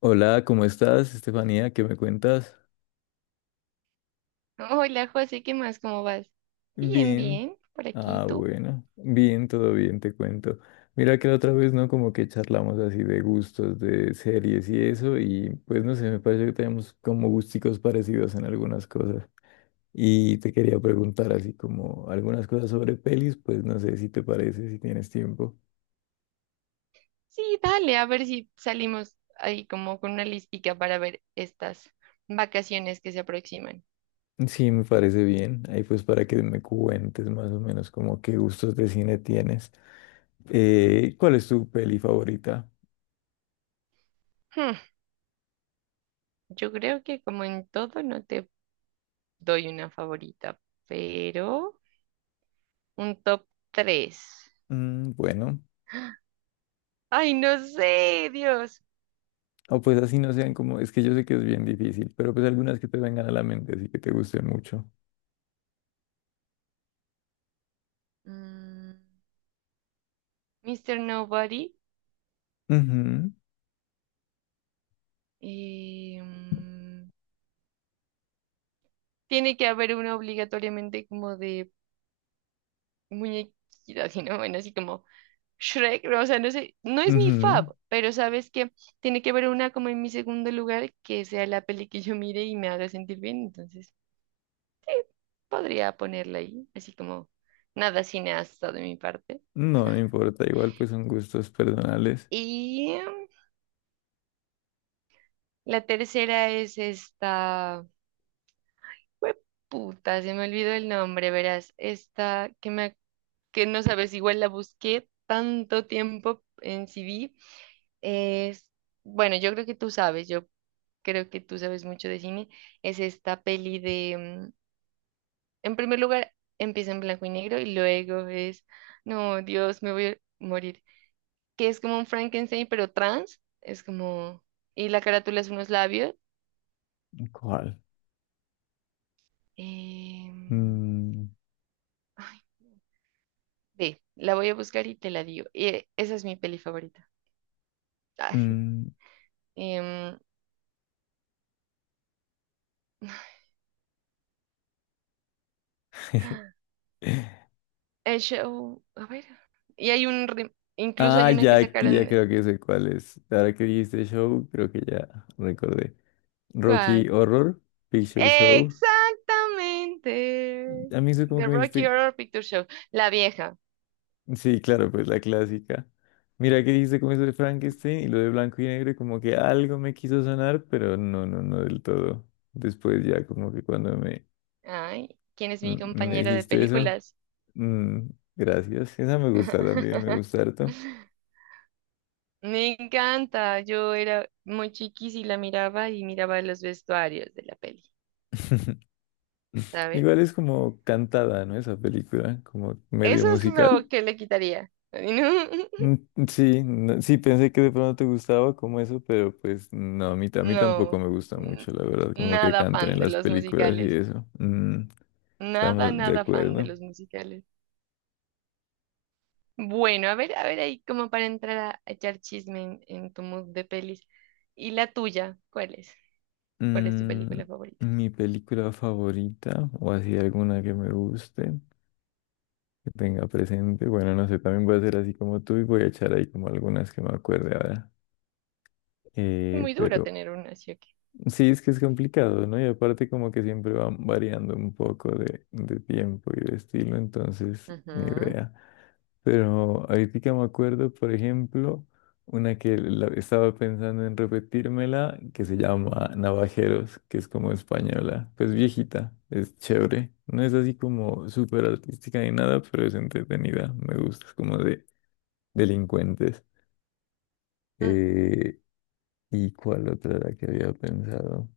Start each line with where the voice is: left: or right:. left: Hola, ¿cómo estás, Estefanía? ¿Qué me cuentas?
right: Hola José, ¿qué más? ¿Cómo vas? Bien,
left: Bien.
right: bien, por aquí, ¿y
left: Ah,
right: tú?
left: bueno. Bien, todo bien, te cuento. Mira que la otra vez, ¿no? Como que charlamos así de gustos, de series y eso, y pues no sé, me parece que tenemos como gusticos parecidos en algunas cosas. Y te quería preguntar así como algunas cosas sobre pelis, pues no sé si te parece, si tienes tiempo.
right: Sí, dale, a ver si salimos ahí como con una listica para ver estas vacaciones que se aproximan.
left: Sí, me parece bien. Ahí pues para que me cuentes más o menos como qué gustos de cine tienes. ¿Cuál es tu peli favorita?
right: Hmm, yo creo que como en todo no te doy una favorita, pero un top 3.
left: Mm, bueno,
right: Ay, no sé, Dios.
left: o pues así no sean como, es que yo sé que es bien difícil, pero pues algunas que te vengan a la mente, así que te gusten mucho.
right: Mm, Mr. Nobody.
left: Ujú,
right: eh, mm, Tiene que haber una obligatoriamente como de muñequita, sino bueno, así como Shrek, no, o sea, no sé, no es mi fav,
left: ujú.
right: pero sabes que tiene que haber una como en mi segundo lugar que sea la peli que yo mire y me haga sentir bien, entonces podría ponerla ahí, así como nada cineasta de mi parte.
left: No, no importa, igual pues son gustos personales.
right: Y em, la tercera es esta, puta, se me olvidó el nombre, verás, que no sabes, igual la busqué tanto tiempo en CD, es, bueno, yo creo que tú sabes mucho de cine, es esta peli de, en primer lugar, empieza en blanco y negro y luego es, no, Dios, me voy a morir, que es como un Frankenstein, pero trans, es como, y la carátula es unos labios.
left: ¿Cuál?
right: em,
left: Mm,
right: Ay, ve, la voy a buscar y te la digo. Y esa es mi peli favorita. Ay,
left: mm.
right: em, el show, a ver. Y hay incluso
left: Ah,
right: hay una que
left: ya,
right: sacaron,
left: ya creo que sé cuál es. Ahora que dijiste show, creo que ya recordé. Rocky
right: ¿cuál?
left: Horror Picture Show.
right: Exactamente.
left: A mí eso como
right: The
left: que me
right: Rocky
left: dijiste,
right: Horror Picture Show. La vieja.
left: sí, claro, pues la clásica. Mira que dijiste como eso de Frankenstein y lo de blanco y negro, y como que algo me quiso sonar, pero no, no, no del todo. Después ya como que cuando me,
right: Ay, ¿quién es mi
left: me
right: compañera de
left: dijiste eso,
right: películas?
left: mm, gracias. Esa me gusta también, me gusta harto.
right: Me encanta. Yo era muy chiquis y la miraba y miraba los vestuarios de la peli, ¿sabes?
left: Igual es como cantada, ¿no? Esa película, como medio
right: Eso es lo
left: musical.
right: que le quitaría.
left: Mm, sí, sí, pensé que de pronto te gustaba como eso, pero pues no, a mí, a mí tampoco
right: No,
left: me gusta
right: no.
left: mucho,
right: n-
left: la verdad, como que
right: Nada
left: canten
right: fan
left: en
right: de
left: las
right: los
left: películas y
right: musicales.
left: eso. Mm,
right: Nada,
left: estamos de
right: nada fan de
left: acuerdo.
right: los musicales. Bueno, a ver ahí como para entrar a echar chisme en tu mood de pelis. ¿Y la tuya? ¿Cuál es? ¿Cuál es tu
left: Mm,
right: película favorita?
left: mi película favorita, o así alguna que me guste, que tenga presente, bueno, no sé, también voy a hacer así como tú y voy a echar ahí como algunas que me acuerde ahora.
right: Muy duro
left: Pero
right: tener una así aquí.
left: sí, es que es complicado, ¿no? Y aparte como que siempre van variando un poco de tiempo y de estilo, entonces ni
right: Ujú,
left: idea. Pero ahorita me acuerdo, por ejemplo, una que estaba pensando en repetírmela, que se llama Navajeros, que es como española, pues viejita, es chévere. No es así como súper artística ni nada, pero es entretenida, me gusta, es como de delincuentes.
right: ujú,
left: Eh, ¿Y cuál otra era que había pensado?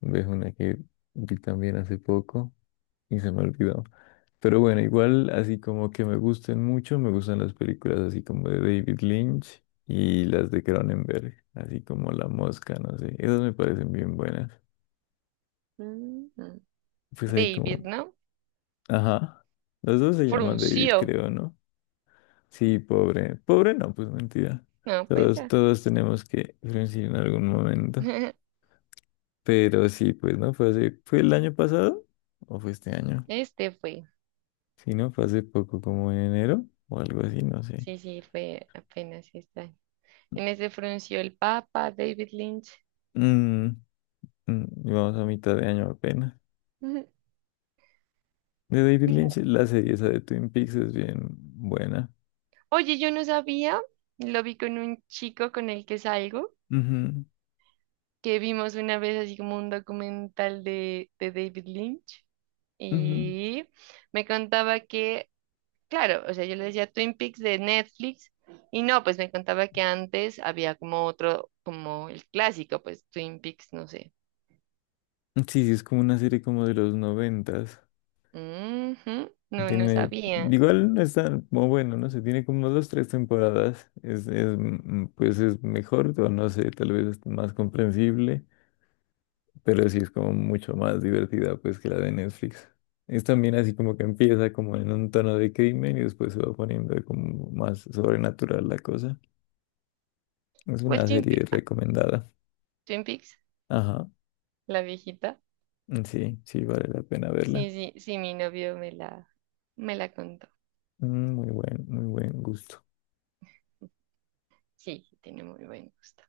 left: Ves una que vi también hace poco y se me olvidó. Pero bueno, igual así como que me gusten mucho, me gustan las películas así como de David Lynch y las de Cronenberg, así como La Mosca, no sé, esas me parecen bien buenas.
right: ujú.
left: Pues ahí como,
right: David, ¿no?
left: ajá, los dos se llaman David,
right: Frunció.
left: creo, ¿no? Sí, pobre, pobre no, pues mentira.
right: No, pues
left: Todos,
right: ya.
left: todos tenemos que coincidir en algún momento. Pero sí, pues no, fue hace, ¿fue el año pasado o fue este año?
right: Este fue.
left: Si no, fue hace poco, como en enero o algo así, no sé.
right: Sí, sí, fue apenas este año. En ese frunció el Papa, David Lynch.
left: Mm, mm, y vamos a mitad de año apenas. De David Lynch, la serie esa de Twin Peaks es bien buena.
right: Oye, yo no sabía, lo vi con un chico con el que salgo,
left: Ujú,
right: que vimos una vez así como un documental de David Lynch
left: ujú.
right: y me contaba que, claro, o sea, yo le decía Twin Peaks de Netflix y no, pues me contaba que antes había como otro, como el clásico, pues Twin Peaks, no sé.
left: Sí, sí, es como una serie como de los noventas.
right: Ujú, no, no
left: Tiene,
right: sabía.
left: igual no es tan como bueno, no sé, tiene como dos, tres temporadas. Pues es mejor, o no sé, tal vez es más comprensible. Pero sí es como mucho más divertida pues que la de Netflix. Es también así como que empieza como en un tono de crimen y después se va poniendo como más sobrenatural la cosa. Es
right: Igual
left: una serie recomendada.
right: Twin Peaks,
left: Ajá,
right: la viejita.
left: sí, sí, vale la pena verla.
right: Sí, sí, sí, mi novio me la contó.
left: Mm, muy buen, muy buen gusto.
right: Sí, tiene muy buen gusto.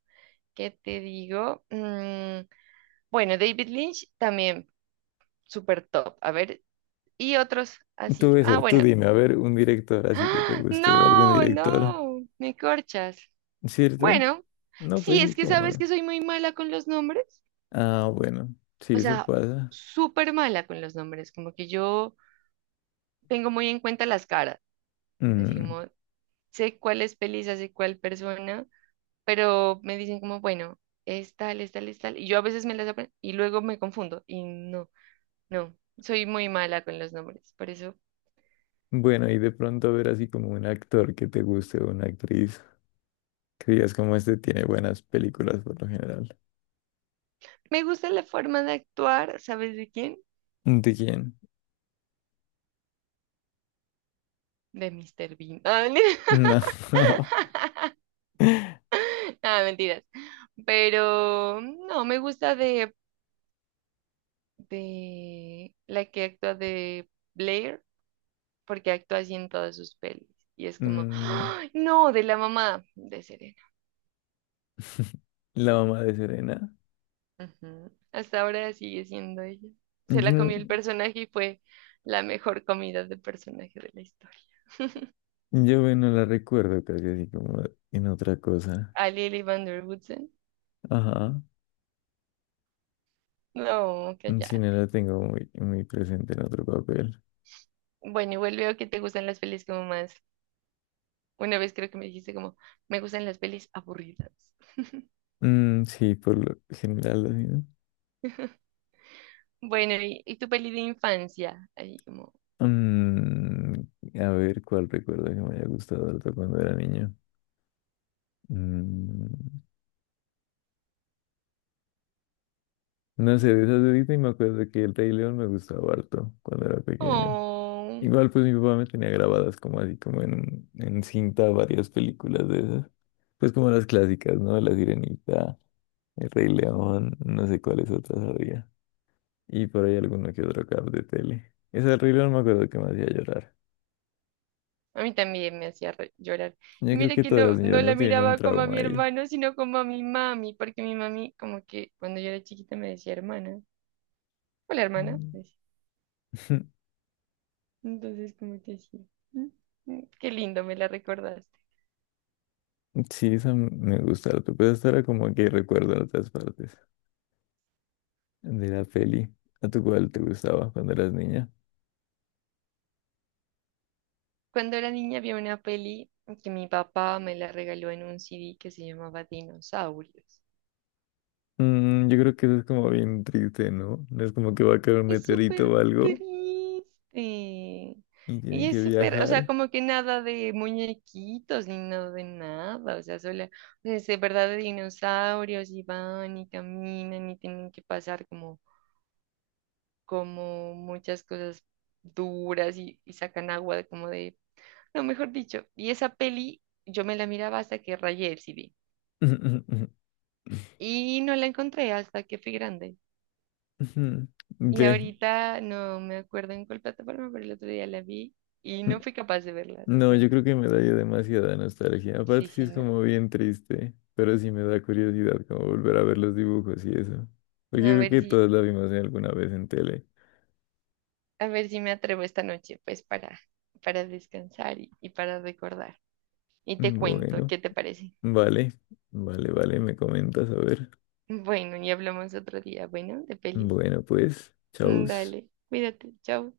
right: ¿Qué te digo? Mm, bueno, David Lynch también. Super top. A ver, y otros
left: Tú
right: así. Ah,
left: eso, tú
right: bueno.
left: dime, a ver, un director así que te
right: ¡Ah!
left: guste o algún
right: No,
left: director,
right: no, me corchas.
left: ¿cierto?
right: Bueno,
left: No, pues
right: sí,
left: sí,
right: es que sabes
left: como...
right: que soy muy mala con los nombres.
left: Ah, bueno, sí,
right: O sea,
left: eso pasa.
right: súper mala con los nombres. Como que yo tengo muy en cuenta las caras. Así
left: Mm,
right: como sé cuál es Pelisa, sé cuál persona, pero me dicen como, bueno, es tal, es tal, es tal. Y yo a veces me las aprendo y luego me confundo. Y no, no, soy muy mala con los nombres. Por eso
left: bueno, y de pronto ver así como un actor que te guste o una actriz, que digas como este tiene buenas películas por lo general.
right: me gusta la forma de actuar, ¿sabes de quién?
left: ¿De quién?
right: De Mr. Bean.
left: No, no.
right: Ah, nada, mentiras. Pero no, me gusta de la que actúa de Blair, porque actúa así en todas sus pelis. Y es como,
left: Mm,
right: ¡ay! No, de la mamá de Serena.
left: la mamá de Serena.
right: Ujú. Hasta ahora sigue siendo ella.
left: Yo,
right: Se la
left: no-
right: comió el personaje y fue la mejor comida de personaje de la historia.
left: yo bueno, la recuerdo casi así como en otra cosa.
right: A Lily Van Der Woodsen.
left: Ajá.
right: No,
left: Si no
right: cállate.
left: la tengo muy, muy presente en otro papel.
right: Bueno, igual veo que te gustan las pelis como más. Una vez creo que me dijiste como, me gustan las pelis aburridas.
left: Mm, sí, por lo general así, ¿no?
right: Bueno, y tu peli de infancia? Ahí como,
left: Mm, a ver cuál recuerdo que me haya gustado harto cuando era niño. Mm, no sé, de esas de Disney me acuerdo que el Rey León me gustaba harto cuando era pequeño.
right: oh,
left: Igual pues mi papá me tenía grabadas como así, como en cinta varias películas de esas. Pues como las clásicas, ¿no? La Sirenita, El Rey León, no sé cuáles otras había. Y por ahí alguno que otro cap de tele. Esa del Rey León me acuerdo que me hacía llorar.
right: a mí también me hacía llorar.
left: Yo
right: Y
left: creo
right: mira
left: que
right: que
left: todas las
right: no,
left: niñas
right: no
left: no
right: la
left: tienen un
right: miraba como a
left: trauma
right: mi
left: ahí.
right: hermano, sino como a mi mami, porque mi mami como que cuando yo era chiquita me decía hermana. Hola, hermana,
left: Mm.
right: me decía. Entonces como que sí. Mm, mm, qué lindo, me la recordaste.
left: Sí, esa me gusta harto, pero esta era como que recuerdo en otras partes de la peli. ¿A tu cuál te gustaba cuando eras niña?
right: Cuando era niña había una peli que mi papá me la regaló en un CD que se llamaba Dinosaurios.
left: Mm, yo creo que eso es como bien triste, ¿no? No es como que va a caer un
right: Es
left: meteorito
right: súper
left: o algo
right: triste.
left: y tienen
right: Ella es
left: que
right: súper, o sea,
left: viajar.
right: como que nada de muñequitos ni nada de nada, o sea, solo, o sea, es de verdad de dinosaurios y van y caminan y tienen que pasar como, como muchas cosas duras y sacan agua de como de, no, mejor dicho, y esa peli yo me la miraba hasta que rayé el CD y no la encontré hasta que fui grande. Y
left: Ve.
right: ahorita no me acuerdo en cuál plataforma, pero el otro día la vi y no fui capaz de verla, te
left: No, yo
right: cuento.
left: creo que me da ya demasiada nostalgia. Aparte
right: Sí,
left: sí
right: sí,
left: es
right: no.
left: como bien triste, pero sí me da curiosidad como volver a ver los dibujos y eso. Porque yo
right: A
left: creo
right: ver
left: que
right: si,
left: todos la vimos en alguna vez en tele.
right: a ver si me atrevo esta noche, pues para descansar y para recordar. Y te cuento,
left: Bueno,
right: ¿qué te parece?
left: vale, vale, vale, me comentas, a ver.
right: Bueno, y hablamos otro día, bueno, de pelis.
left: Bueno, pues, chau.
right: Mm, dale, cuídate, chao.